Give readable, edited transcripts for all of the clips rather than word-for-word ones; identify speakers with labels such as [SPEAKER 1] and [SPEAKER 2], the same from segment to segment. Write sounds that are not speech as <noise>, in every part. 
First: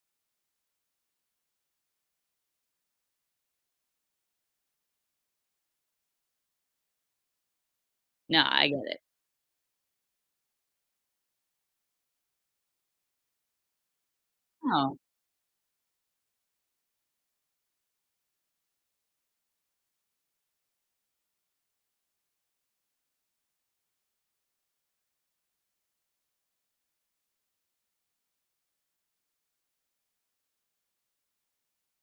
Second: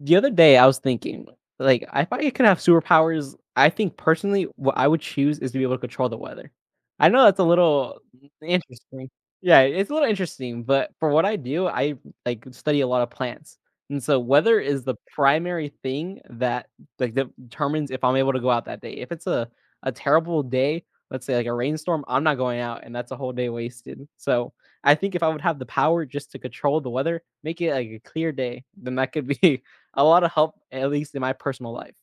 [SPEAKER 1] The other day I was thinking, if I could have superpowers, I think personally what I would choose is to be able to control the weather. I know that's a little
[SPEAKER 2] No, I get it.
[SPEAKER 1] interesting. Yeah, it's a little interesting, but for what I do, I study a lot of plants. And so weather is the
[SPEAKER 2] No,
[SPEAKER 1] primary thing that determines if I'm able to go out that day. If it's a terrible day, let's say like a rainstorm, I'm not going out and that's a whole day wasted. So I think if I would have the power just to control the weather, make it like a clear day, then that could be a lot of help, at least in my personal life.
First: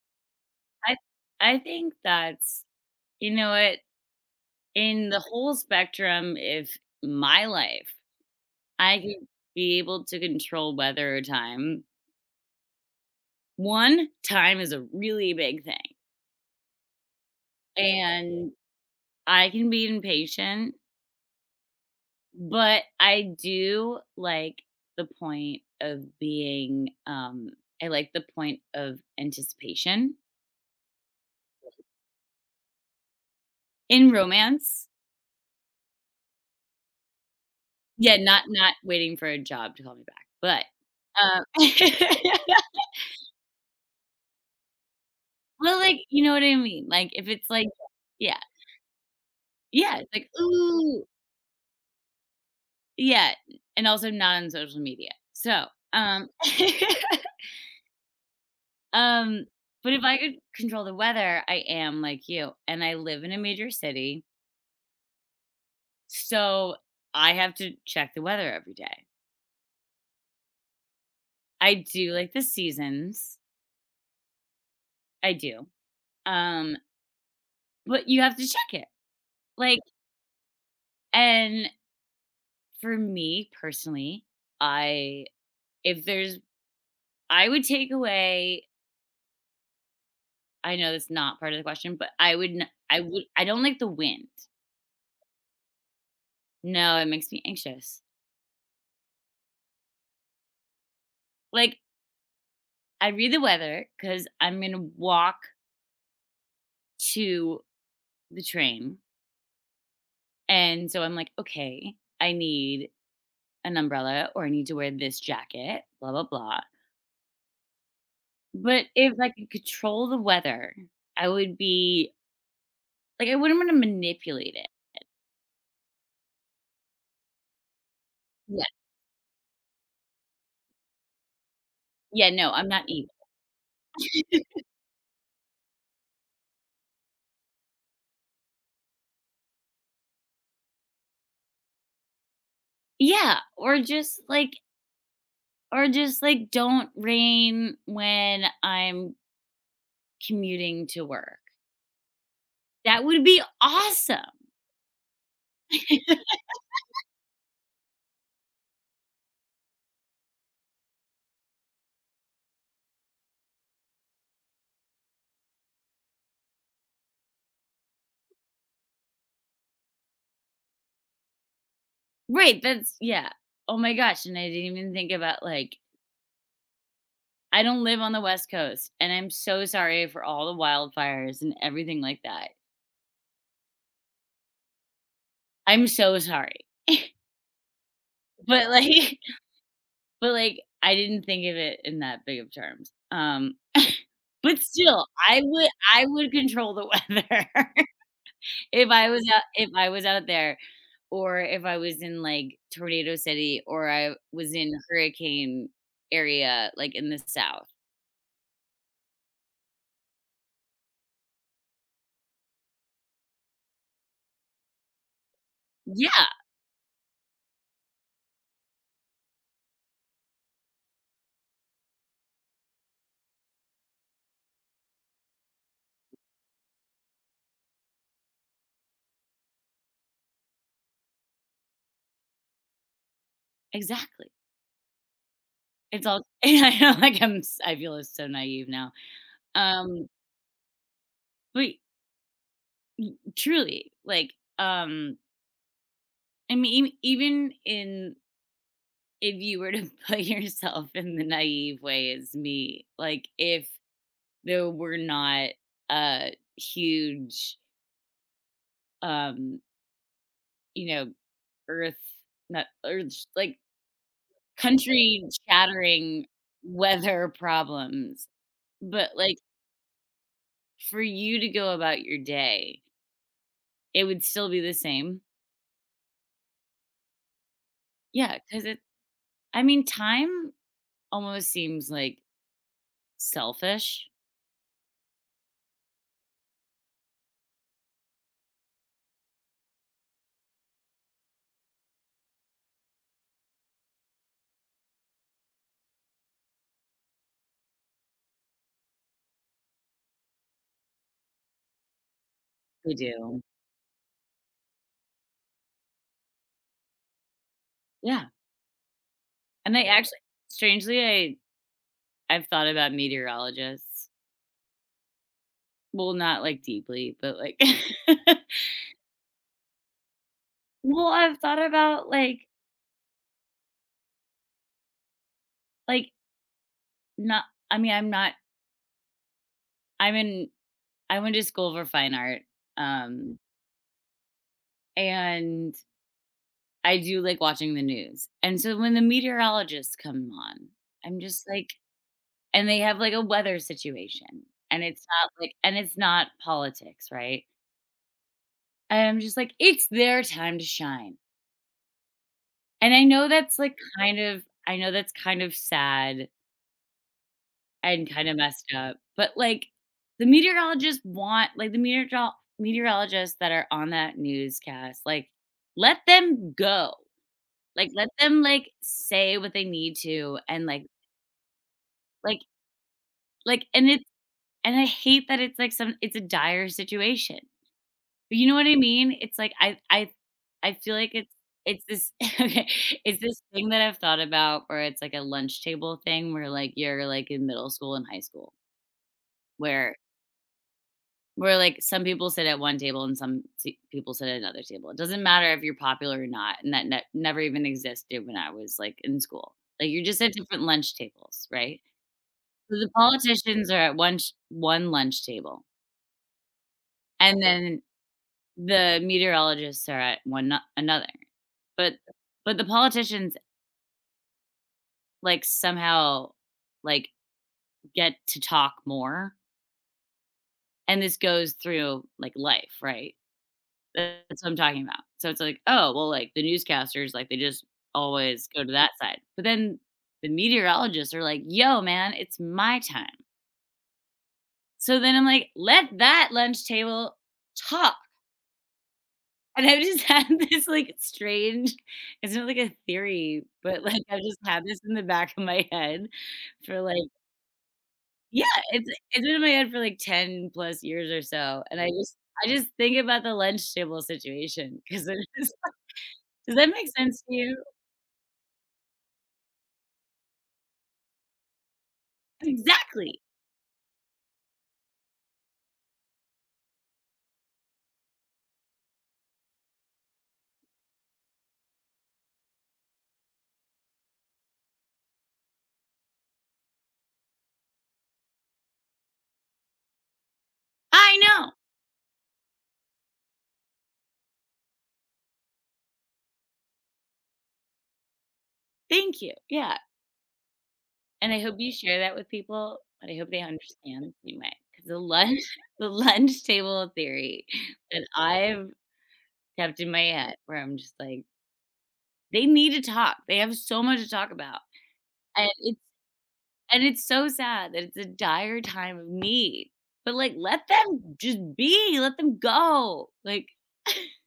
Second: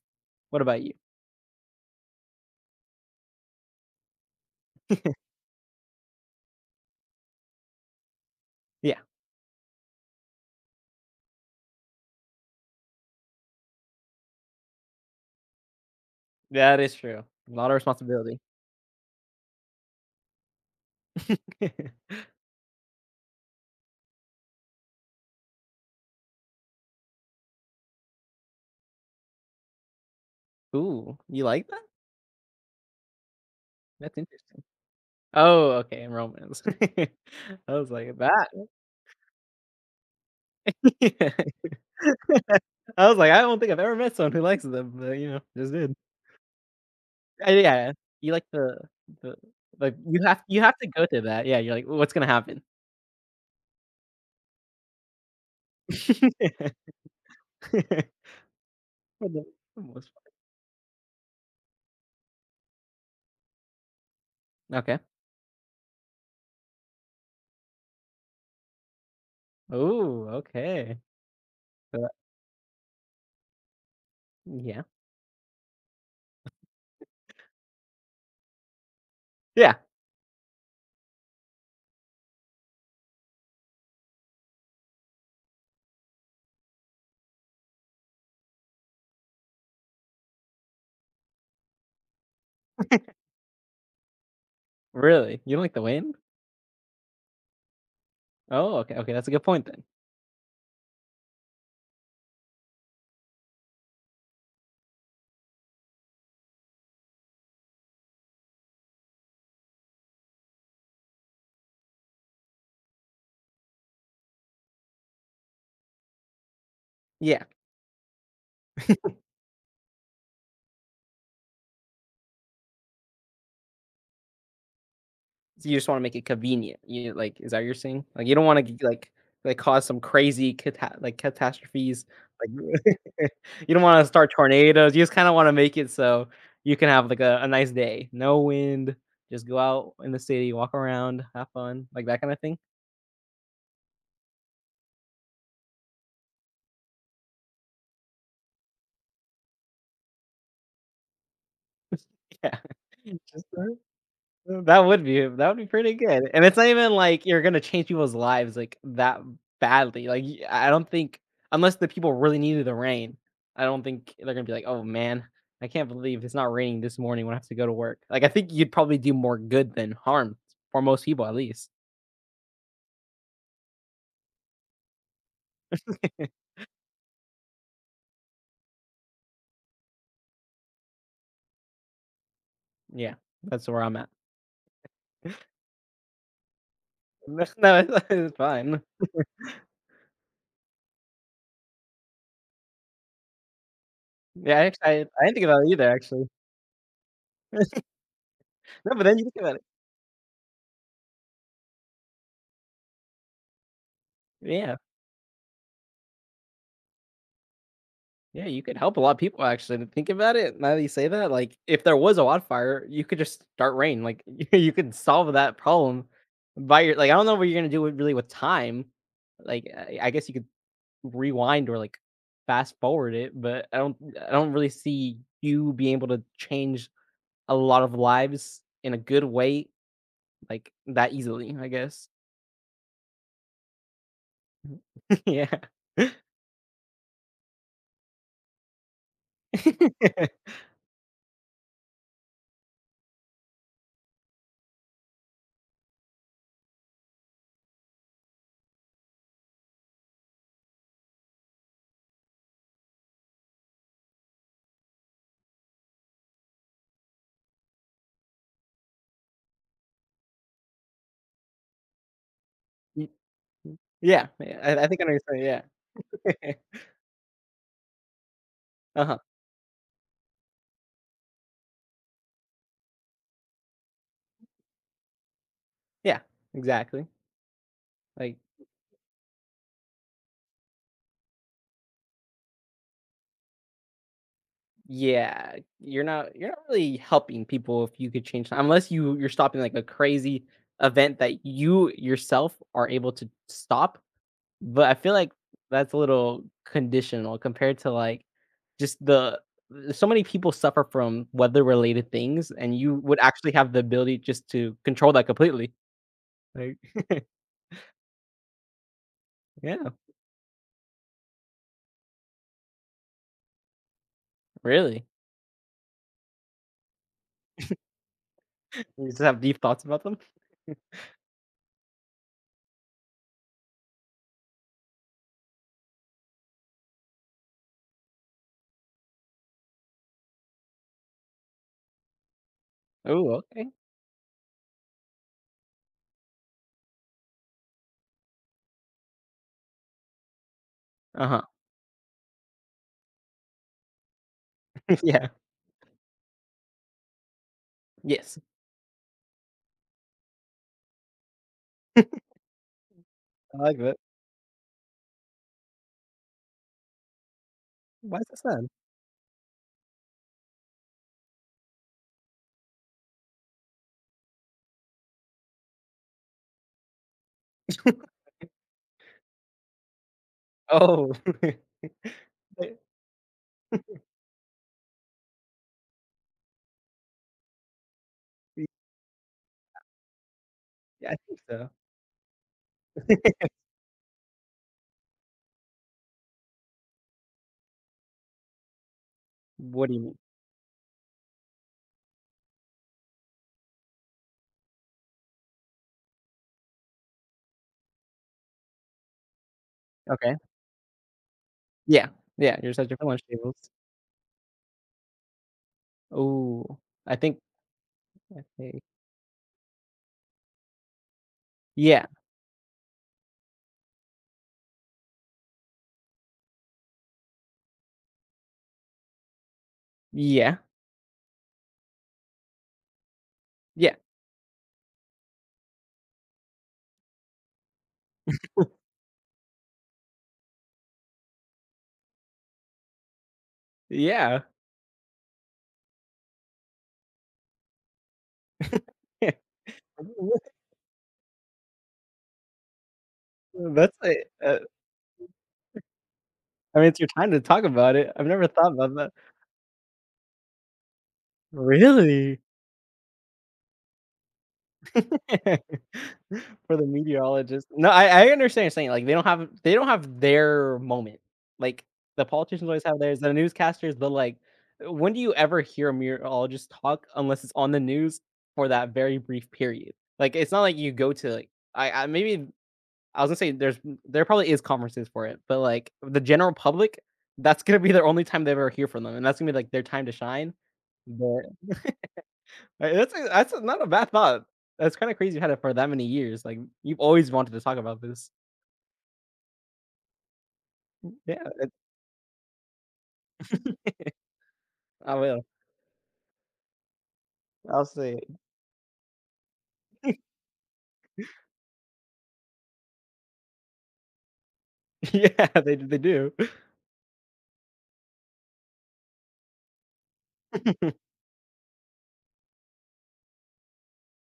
[SPEAKER 1] What about you?
[SPEAKER 2] I I think that's you know what, in the whole spectrum, if my life,
[SPEAKER 1] Yeah,
[SPEAKER 2] I could be able to control weather or time. 1, time is a really big thing,
[SPEAKER 1] that is true. A lot of responsibility.
[SPEAKER 2] and I can be impatient,
[SPEAKER 1] <laughs>
[SPEAKER 2] but I do like the point of being, I like the point of anticipation
[SPEAKER 1] Ooh, you like that?
[SPEAKER 2] in
[SPEAKER 1] That's interesting.
[SPEAKER 2] romance.
[SPEAKER 1] Oh, okay, in romance. <laughs> I was like,
[SPEAKER 2] Yeah, not
[SPEAKER 1] that?
[SPEAKER 2] not waiting for a job to call me back, but,
[SPEAKER 1] <laughs> Yeah.
[SPEAKER 2] um <laughs>
[SPEAKER 1] <laughs> I was like, I don't think I've ever met someone who likes them, but just
[SPEAKER 2] Well,
[SPEAKER 1] did.
[SPEAKER 2] like, you know what I mean? Like, if it's like
[SPEAKER 1] Yeah, you
[SPEAKER 2] yeah,
[SPEAKER 1] like the like
[SPEAKER 2] yeah, it's
[SPEAKER 1] you
[SPEAKER 2] like,
[SPEAKER 1] have you have to go
[SPEAKER 2] "Ooh."
[SPEAKER 1] to that. Yeah, you're like, what's gonna happen?
[SPEAKER 2] Yeah, and also not on social media. So, um
[SPEAKER 1] <laughs>
[SPEAKER 2] <laughs>
[SPEAKER 1] Yeah. <laughs> For the
[SPEAKER 2] um,
[SPEAKER 1] for the
[SPEAKER 2] but if
[SPEAKER 1] most
[SPEAKER 2] I could control the weather, I am like you, and I live in a major city,
[SPEAKER 1] part. Okay.
[SPEAKER 2] so I have to check the weather every day.
[SPEAKER 1] Ooh, okay.
[SPEAKER 2] I
[SPEAKER 1] So that
[SPEAKER 2] do like the seasons,
[SPEAKER 1] yeah.
[SPEAKER 2] I do, um, but you have to check it,
[SPEAKER 1] Yeah.
[SPEAKER 2] like, and For me personally, I if there's I would take away. I know that's not part of the question, but I would n I would I don't like the wind.
[SPEAKER 1] Really? You don't like the wind?
[SPEAKER 2] No, it makes me anxious.
[SPEAKER 1] Oh, okay, okay, that's a good point then.
[SPEAKER 2] Like, I read the weather because I 'cause I'm gonna walk to the train, and so I'm like, "Okay, I need an umbrella or I need to wear this jacket, blah, blah, blah."
[SPEAKER 1] Yeah,
[SPEAKER 2] But if I could control the weather, I would be like, I wouldn't wanna manipulate it.
[SPEAKER 1] so you just wanna make it convenient, you like, is that what you're saying? Like, you don't wanna
[SPEAKER 2] Yeah.
[SPEAKER 1] like, cause some crazy cata like, catastrophes,
[SPEAKER 2] Yeah,
[SPEAKER 1] like
[SPEAKER 2] no, I'm not
[SPEAKER 1] <laughs>
[SPEAKER 2] evil.
[SPEAKER 1] you don't wanna start tornadoes, you just kinda wanna make it so you can have, like, a nice day. No wind, just go out in the city, walk around, have fun, like, that kinda thing?
[SPEAKER 2] Yeah, or just like don't rain when I'm commuting to work.
[SPEAKER 1] <laughs> Yeah.
[SPEAKER 2] That
[SPEAKER 1] <laughs>
[SPEAKER 2] would be
[SPEAKER 1] Just that.
[SPEAKER 2] awesome.
[SPEAKER 1] That would be pretty
[SPEAKER 2] <laughs>
[SPEAKER 1] good, and it's not even like you're gonna change people's lives, like, that badly, like, y I don't think unless the people really needed the rain, I don't think they're gonna be like, "Oh, man, I can't believe it's not raining this morning when I have to go to work." Like, I think you'd probably do more good than harm for most people at least.
[SPEAKER 2] Right, that's, yeah. Oh my gosh, and I didn't even think about like,
[SPEAKER 1] <laughs>
[SPEAKER 2] I don't live on the West Coast, and I'm so sorry for all the wildfires and everything like that.
[SPEAKER 1] Yeah, that's where I'm at. <laughs>
[SPEAKER 2] I'm so sorry.
[SPEAKER 1] No, it's
[SPEAKER 2] But
[SPEAKER 1] fine.
[SPEAKER 2] like <laughs> but like I didn't think of it in that big of terms. <laughs> But
[SPEAKER 1] Yeah, actually, I
[SPEAKER 2] still,
[SPEAKER 1] I didn't
[SPEAKER 2] I
[SPEAKER 1] think about
[SPEAKER 2] would
[SPEAKER 1] it either,
[SPEAKER 2] I
[SPEAKER 1] actually.
[SPEAKER 2] would control the weather.
[SPEAKER 1] <laughs>
[SPEAKER 2] <laughs> If
[SPEAKER 1] No, but
[SPEAKER 2] I
[SPEAKER 1] then
[SPEAKER 2] was
[SPEAKER 1] you think
[SPEAKER 2] out
[SPEAKER 1] about it.
[SPEAKER 2] if I was out there or if I was in, like, Tornado City, or I was in
[SPEAKER 1] Yeah.
[SPEAKER 2] hurricane area, like, in the South.
[SPEAKER 1] Yeah, you could help a lot of people actually to think about it. Now that you say that, like if there was a wildfire, you could just start rain. Like <laughs> you could solve that problem
[SPEAKER 2] Yeah,
[SPEAKER 1] by your like I don't know what you're gonna do with, really with time. Like I guess you could rewind or like fast forward it, but I don't really see you being able to change a lot of lives in a good way like that easily. I guess.
[SPEAKER 2] exactly.
[SPEAKER 1] <laughs> Yeah.
[SPEAKER 2] It's all <laughs> I know, like, I feel so naive now.
[SPEAKER 1] <laughs>
[SPEAKER 2] Um, but truly, like, um, I mean, even in if you were to <laughs> put yourself in the naive way as me, like, if there were not a huge, um, you know, earth not
[SPEAKER 1] Y-
[SPEAKER 2] earth like,
[SPEAKER 1] yeah. Yeah. I think I understand. Yeah.
[SPEAKER 2] country-shattering
[SPEAKER 1] <laughs>
[SPEAKER 2] weather problems,
[SPEAKER 1] Uh
[SPEAKER 2] but,
[SPEAKER 1] huh.
[SPEAKER 2] like, for you to go about your day, it would still be the same.
[SPEAKER 1] Yeah. Exactly. Like
[SPEAKER 2] Yeah, because it I mean, time almost seems, like, selfish.
[SPEAKER 1] Yeah, you're not really helping people if you could change that, unless you're stopping like a crazy event that you yourself are able to stop, but I feel like that's a little conditional compared to like just the so many people suffer from weather related things and you
[SPEAKER 2] They
[SPEAKER 1] would
[SPEAKER 2] do.
[SPEAKER 1] actually have the ability just to control that completely. Like <laughs>
[SPEAKER 2] Yeah, and they
[SPEAKER 1] yeah,
[SPEAKER 2] actually strangely, I've thought about meteorologists.
[SPEAKER 1] really.
[SPEAKER 2] Well, not, like, deeply, but, like <laughs>
[SPEAKER 1] You just have deep thoughts about them?
[SPEAKER 2] well, I've thought about, like, not I mean, I'm not I'm in I went to school for fine art,
[SPEAKER 1] Oh,
[SPEAKER 2] um,
[SPEAKER 1] okay.
[SPEAKER 2] and I do like watching the news, and so when the meteorologists come on, I'm
[SPEAKER 1] Uh-huh.
[SPEAKER 2] just like, and they have, like, a weather situation, and
[SPEAKER 1] <laughs>
[SPEAKER 2] it's
[SPEAKER 1] Yeah.
[SPEAKER 2] not, like and it's not politics, right?
[SPEAKER 1] Yes.
[SPEAKER 2] And I'm just like, "It's their time to shine," and I know
[SPEAKER 1] I
[SPEAKER 2] that's,
[SPEAKER 1] like
[SPEAKER 2] like,
[SPEAKER 1] that.
[SPEAKER 2] kind of I know that's kind of sad and
[SPEAKER 1] Why
[SPEAKER 2] kinda
[SPEAKER 1] is that
[SPEAKER 2] messed up, but, like, the meteorologists that are on that newscast, like, let them go. Like,
[SPEAKER 1] sad? <laughs>
[SPEAKER 2] let them, like, say what they need to, and,
[SPEAKER 1] Oh.
[SPEAKER 2] like
[SPEAKER 1] <laughs> But
[SPEAKER 2] like and it's and I hate that it's, like, some it's a dire situation. But you know
[SPEAKER 1] Yeah,
[SPEAKER 2] what I mean? It's, like, I feel like
[SPEAKER 1] I think so.
[SPEAKER 2] it's this <laughs> okay, it's this
[SPEAKER 1] <laughs>
[SPEAKER 2] thing that I've thought about where it's, like, a lunch table thing where, like, you're, like, in middle school and high school
[SPEAKER 1] What do
[SPEAKER 2] where
[SPEAKER 1] you mean?
[SPEAKER 2] where, like, some people sit at one table and some se people sit at another table. It doesn't matter if you're popular or not, and that ne never even existed when I was, like, in school. Like, you're just at
[SPEAKER 1] Okay.
[SPEAKER 2] different lunch tables, right?
[SPEAKER 1] Yeah. Yeah, you're
[SPEAKER 2] So the
[SPEAKER 1] such a lunch tables.
[SPEAKER 2] politicians are at one lunch table,
[SPEAKER 1] Oh, <laughs> I think
[SPEAKER 2] and then
[SPEAKER 1] I think
[SPEAKER 2] the meteorologists are at one no another. But
[SPEAKER 1] yeah.
[SPEAKER 2] but the politicians, like, somehow, like, get to talk more,
[SPEAKER 1] Yeah.
[SPEAKER 2] and this goes through, like, life, right?
[SPEAKER 1] Yeah.
[SPEAKER 2] That's what I'm talking about. So it's like, "Oh, well, like, the newscasters, like, they just always go to that side." But then the meteorologists are like, "Yo, man, it's my time."
[SPEAKER 1] Yeah.
[SPEAKER 2] So then I'm like, "Let that lunch table talk." And
[SPEAKER 1] <laughs>
[SPEAKER 2] I've just had <laughs> this, like, strange it's not like a theory, but,
[SPEAKER 1] That's
[SPEAKER 2] like,
[SPEAKER 1] a
[SPEAKER 2] I've just had this in the back of my head
[SPEAKER 1] I
[SPEAKER 2] for,
[SPEAKER 1] mean, it's
[SPEAKER 2] like
[SPEAKER 1] your time to talk about it. I've
[SPEAKER 2] yeah,
[SPEAKER 1] never thought
[SPEAKER 2] it's
[SPEAKER 1] about that.
[SPEAKER 2] it's been in my head for, like, 10 plus years or so, and I just
[SPEAKER 1] Really?
[SPEAKER 2] I just think about the lunch table situation 'cause it <laughs> is
[SPEAKER 1] <laughs>
[SPEAKER 2] does that
[SPEAKER 1] For the
[SPEAKER 2] make sense to you?
[SPEAKER 1] meteorologist. No, I understand you're saying, like, they don't have their moment. Like, the politicians always have theirs,
[SPEAKER 2] Exactly.
[SPEAKER 1] the newscasters, but, like, when do you ever hear a meteorologist talk unless it's on the news for that very brief period? Like, it's not like you go to, like I maybe I was gonna say there probably is conferences for it, but, like, the general public, that's gonna be their only time they ever hear from them, and that's gonna be, like, their time to shine.
[SPEAKER 2] I know.
[SPEAKER 1] Hey, that's a not a bad thought. That's kinda crazy you had it for that many years, like, you've always wanted to talk about this.
[SPEAKER 2] Thank you. Yeah, and
[SPEAKER 1] Yeah,
[SPEAKER 2] I hope
[SPEAKER 1] it
[SPEAKER 2] you share that with people, but I hope they understand anyway, 'cause the
[SPEAKER 1] I
[SPEAKER 2] lunch
[SPEAKER 1] will.
[SPEAKER 2] <laughs> the lunch table theory
[SPEAKER 1] I'll
[SPEAKER 2] that
[SPEAKER 1] say
[SPEAKER 2] I've kept in my
[SPEAKER 1] it.
[SPEAKER 2] head where I'm just like they need to talk. They have so much to talk about,
[SPEAKER 1] <laughs> Yeah,
[SPEAKER 2] and it's
[SPEAKER 1] they do.
[SPEAKER 2] and it's so sad that it's a dire time of need, but, like, let
[SPEAKER 1] <laughs>
[SPEAKER 2] them just be, let them go, like <laughs>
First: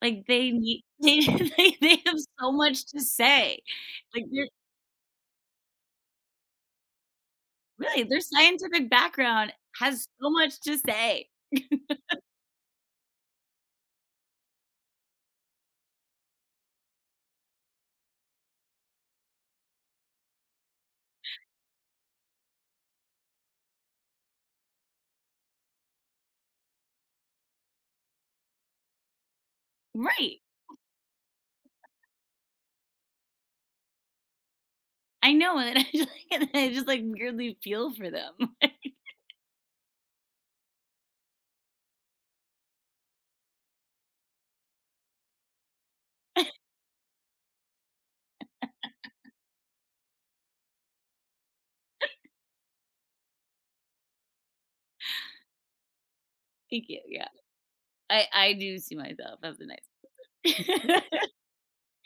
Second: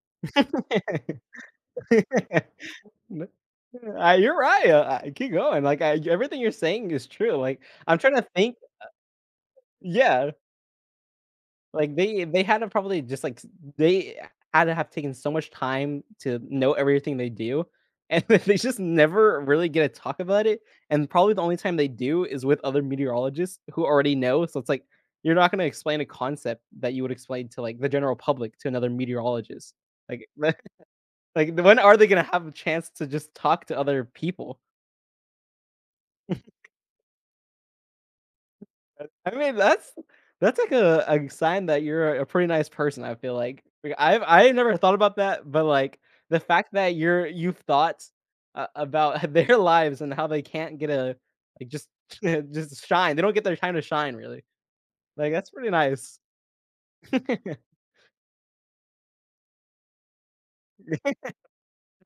[SPEAKER 2] like, they need <laughs> they have so much to
[SPEAKER 1] N
[SPEAKER 2] say, like,
[SPEAKER 1] You're
[SPEAKER 2] they're
[SPEAKER 1] right, I keep going, like, I everything you're saying is true, like, I'm
[SPEAKER 2] really,
[SPEAKER 1] trying
[SPEAKER 2] their
[SPEAKER 1] to think.
[SPEAKER 2] scientific background has
[SPEAKER 1] Yeah.
[SPEAKER 2] so much to say. <laughs>
[SPEAKER 1] Like, they had to probably just, like, they had to have taken so much time to know everything they do, and <laughs> they just never really get to talk about it, and probably the only time they do is with other meteorologists who already know, so it's like, you're not gonna explain a concept that you would explain to, like, the general public to another meteorologist. Like,
[SPEAKER 2] Right.
[SPEAKER 1] <laughs> like, when are they gonna have a chance to just talk to other people?
[SPEAKER 2] I know, and <laughs> I just, like, weirdly feel for them. <laughs>
[SPEAKER 1] I mean, that's like a sign that you're a pretty nice person. I feel like, I never thought about that, but like the fact that you've thought about <laughs> their lives and how they can't get a like just <laughs> just shine. They don't get their time to shine really. Like that's pretty nice.
[SPEAKER 2] Thank you, yeah.
[SPEAKER 1] <laughs>
[SPEAKER 2] I do see myself as a nice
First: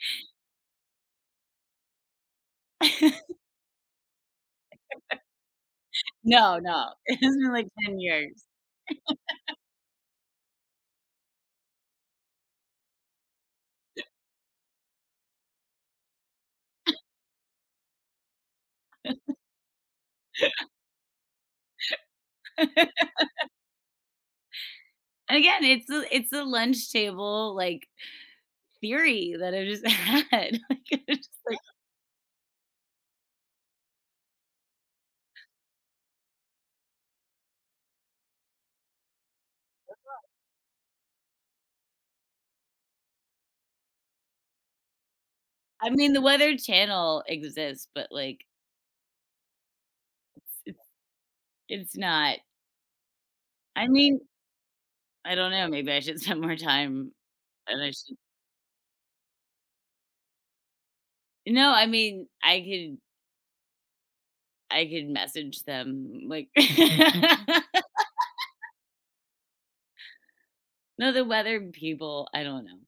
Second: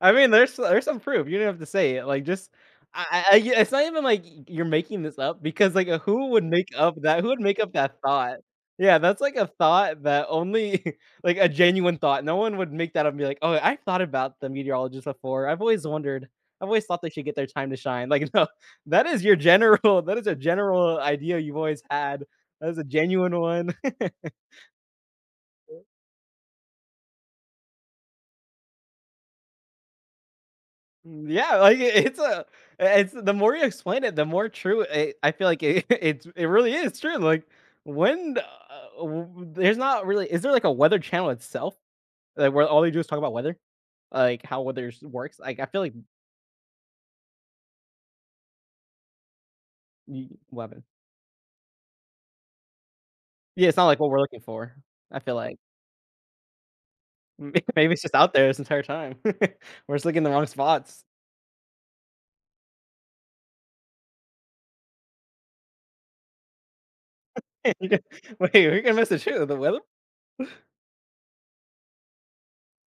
[SPEAKER 1] I mean, there's some proof. You don't have to say it. Like, just
[SPEAKER 2] <laughs>
[SPEAKER 1] yeah, it's not even like you're making this up because like who would
[SPEAKER 2] No,
[SPEAKER 1] make
[SPEAKER 2] no.
[SPEAKER 1] up
[SPEAKER 2] <laughs>
[SPEAKER 1] that?
[SPEAKER 2] It's
[SPEAKER 1] Who would
[SPEAKER 2] been
[SPEAKER 1] make
[SPEAKER 2] like
[SPEAKER 1] up that
[SPEAKER 2] 10
[SPEAKER 1] thought?
[SPEAKER 2] years.
[SPEAKER 1] Yeah, that's like a thought that only <laughs> like a genuine thought. No one would make that up and be like, "Oh, I've thought about the meteorologist before. I've always wondered. I've always thought they should get their time to shine." Like, no, <laughs> that is your general. That is a general idea you've always had. That is a
[SPEAKER 2] <laughs>
[SPEAKER 1] genuine one.
[SPEAKER 2] And again, it's the lunch table, like, theory that I just <laughs> had. <laughs> Like, I
[SPEAKER 1] Mm,
[SPEAKER 2] just
[SPEAKER 1] yeah, like it's a it's the more you explain it, the more true it, I feel like it <laughs> it's it really is true. Like when there's not really is there like a weather channel itself like where all they do is talk about weather, like how weather works. Like I feel
[SPEAKER 2] I
[SPEAKER 1] like
[SPEAKER 2] mean, the Weather Channel exists, but, like, it's
[SPEAKER 1] weapon.
[SPEAKER 2] it's it's not
[SPEAKER 1] Yeah, it's not
[SPEAKER 2] I
[SPEAKER 1] like what we're
[SPEAKER 2] mean,
[SPEAKER 1] looking for. I feel
[SPEAKER 2] I don't
[SPEAKER 1] like
[SPEAKER 2] know, maybe I should <laughs> spend more time
[SPEAKER 1] <laughs>
[SPEAKER 2] and I
[SPEAKER 1] maybe it's just
[SPEAKER 2] should
[SPEAKER 1] out there this entire time. <laughs> We're just looking in the wrong spots.
[SPEAKER 2] No, I mean, I could message them, like <laughs>
[SPEAKER 1] <laughs> Wait, we're gonna miss the truth. The weather.
[SPEAKER 2] no, the weather people, I don't know.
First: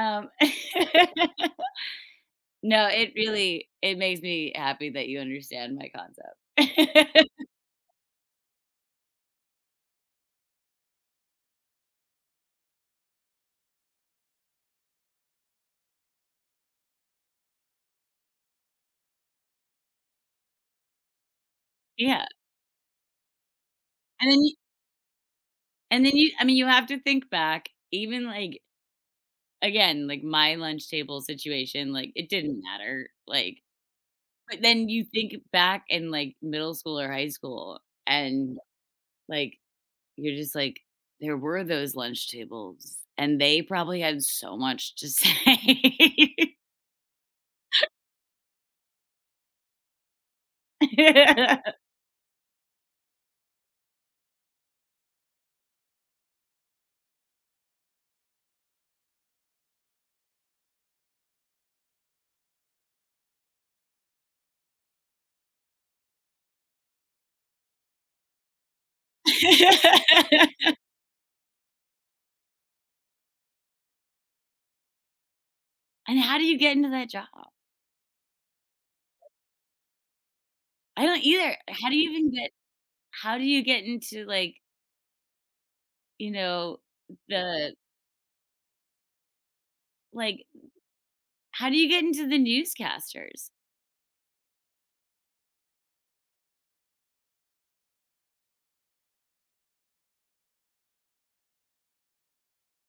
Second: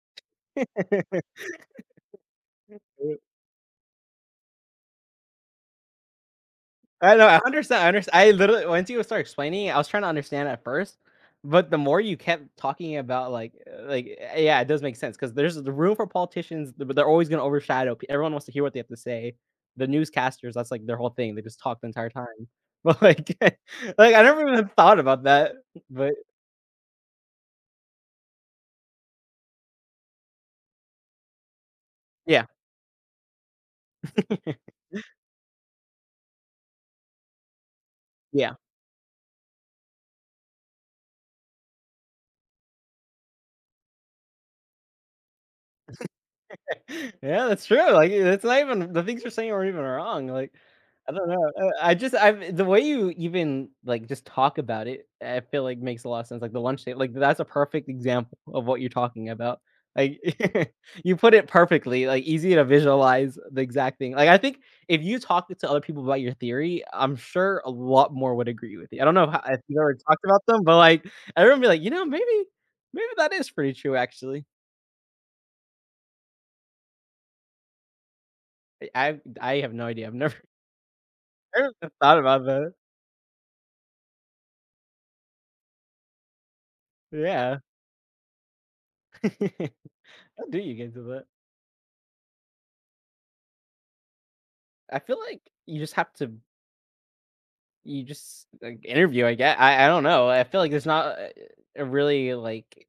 [SPEAKER 2] Um <laughs> No, it
[SPEAKER 1] <laughs>
[SPEAKER 2] really it makes me happy that you understand my
[SPEAKER 1] I
[SPEAKER 2] concept.
[SPEAKER 1] know,
[SPEAKER 2] <laughs>
[SPEAKER 1] I understand. I literally once you start explaining it, I was trying to understand at first, but the more you kept talking about like yeah, it does make sense because there's the room for politicians, but they're always gonna overshadow. Everyone wants to hear what they have to say. The newscasters, that's like their whole thing. They just talk the entire
[SPEAKER 2] Yeah,
[SPEAKER 1] time. <laughs> But like, <laughs> like I
[SPEAKER 2] and then
[SPEAKER 1] never
[SPEAKER 2] you
[SPEAKER 1] even thought about that.
[SPEAKER 2] and
[SPEAKER 1] But
[SPEAKER 2] then you I mean, you have to think back, even, like, again, like, my lunch table situation, like, it
[SPEAKER 1] yeah,
[SPEAKER 2] didn't matter, like but
[SPEAKER 1] <laughs>
[SPEAKER 2] then you think back in, like, middle school or high school,
[SPEAKER 1] yeah.
[SPEAKER 2] and, like, you're just like, "There were those lunch tables, and they probably had so much to say."
[SPEAKER 1] Yeah, that's true. Like, that's not even the things you're saying aren't even wrong. Like, I don't know. I just I the way you even like just talk about it, I feel like makes a lot of sense. Like the lunch table, like that's a perfect example of what you're talking about. Like <laughs> you put it perfectly, like easy to visualize the exact thing. Like I think if you talk to other people about your theory, I'm sure a lot more would agree with you. I don't know how, if you have ever talked about
[SPEAKER 2] <laughs> <laughs>
[SPEAKER 1] them, but like everyone be like, you know, maybe maybe that is pretty true actually.
[SPEAKER 2] And how do you get into that job?
[SPEAKER 1] I have no idea.
[SPEAKER 2] I don't either.
[SPEAKER 1] I
[SPEAKER 2] How
[SPEAKER 1] never
[SPEAKER 2] do you
[SPEAKER 1] thought
[SPEAKER 2] even <laughs>
[SPEAKER 1] about
[SPEAKER 2] get
[SPEAKER 1] that.
[SPEAKER 2] how do you get into, like, you know,
[SPEAKER 1] Yeah.
[SPEAKER 2] the
[SPEAKER 1] <laughs> How
[SPEAKER 2] like,
[SPEAKER 1] do you get to that?
[SPEAKER 2] how do you get into the newscasters?
[SPEAKER 1] I feel like you just have to you just, like, interview, I don't know. I feel like there's not a really, like,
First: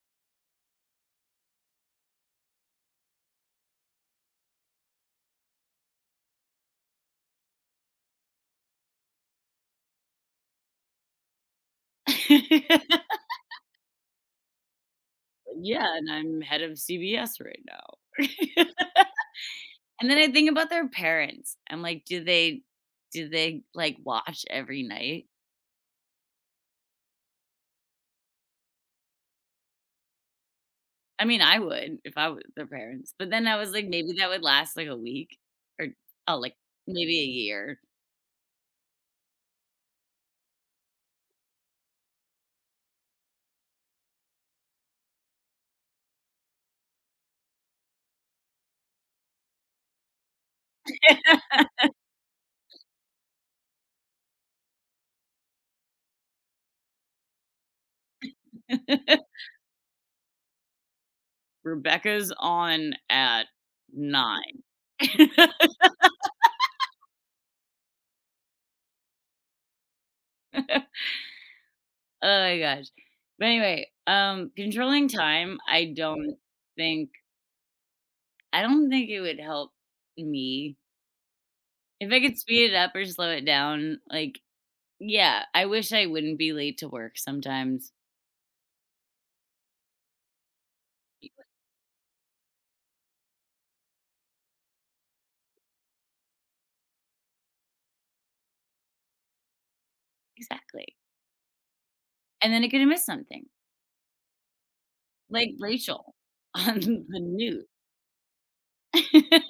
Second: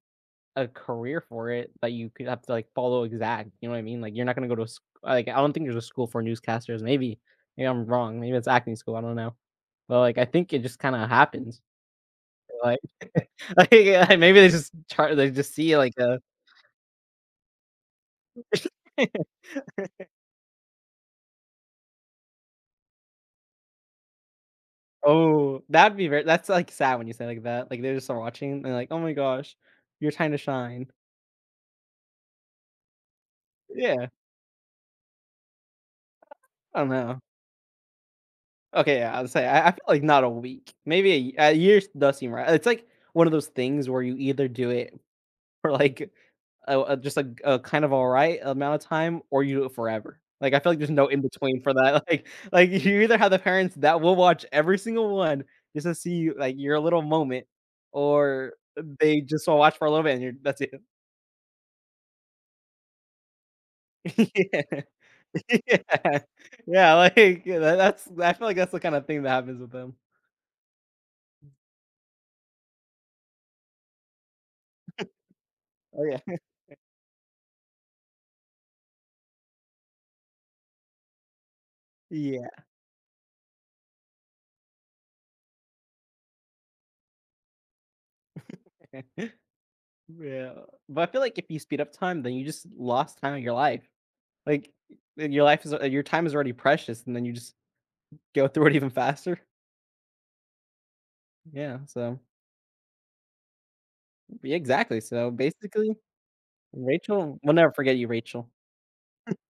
[SPEAKER 1] a career for it that you could have to, like, follow exact, you know what I mean? Like, you're not gonna go to sch like, I don't think there's a school for newscasters. Maybe maybe I'm wrong. Maybe it's acting school, I don't know. But, like, I think it just kinda happens. Like
[SPEAKER 2] <laughs>
[SPEAKER 1] <laughs> like, yeah, maybe they just see, like,
[SPEAKER 2] "Yeah, and
[SPEAKER 1] a
[SPEAKER 2] I'm head of CBS right now." <laughs>
[SPEAKER 1] <laughs>
[SPEAKER 2] And then I think about their parents. I'm like, "Do they, like, watch every night?"
[SPEAKER 1] Oh, that'd be very that's, like, sad when you say it like that, like, they're just watching and they're like, "Oh my gosh, your time to shine."
[SPEAKER 2] I mean, I would if I was their parents, but then I was like,
[SPEAKER 1] Yeah,
[SPEAKER 2] maybe that would last, like, a week or oh, like,
[SPEAKER 1] I don't know.
[SPEAKER 2] maybe a year.
[SPEAKER 1] Okay, yeah, I'll say I feel like not a week, maybe a a year does seem right. It's like one of those things where you either do it for like a just a kind of alright amount of time or you do it forever. Like, I feel like there's no in between for that, <laughs> like, you either have the parents that will watch every single one just to see, like, your little moment, or
[SPEAKER 2] <laughs>
[SPEAKER 1] they just will watch for a little bit and you're that's it.
[SPEAKER 2] "Rebecca's on at
[SPEAKER 1] <laughs> Yeah.
[SPEAKER 2] 9." <laughs>
[SPEAKER 1] <laughs> Yeah. Yeah, like, yeah, that's I feel like that's the kind of thing that happens with them.
[SPEAKER 2] Oh my gosh. But anyway, controlling time,
[SPEAKER 1] Oh, yeah. <laughs>
[SPEAKER 2] think I don't think it would help me. If I could
[SPEAKER 1] Yeah.
[SPEAKER 2] speed it up or slow it down, like, yeah, I wish I wouldn't be late to work sometimes.
[SPEAKER 1] <laughs> Yeah. But I feel
[SPEAKER 2] Y-
[SPEAKER 1] like if you speed up time, then you just lost time of your life. Like, and your life is your time is already precious, and then you just go through it even faster.
[SPEAKER 2] exactly.
[SPEAKER 1] Yeah, so
[SPEAKER 2] And then I could have missed something,
[SPEAKER 1] yeah, exactly. So,
[SPEAKER 2] like
[SPEAKER 1] basically,
[SPEAKER 2] Rachel on <laughs> the
[SPEAKER 1] Rachel we'll
[SPEAKER 2] news.
[SPEAKER 1] never forget you, Rachel.
[SPEAKER 2] <laughs>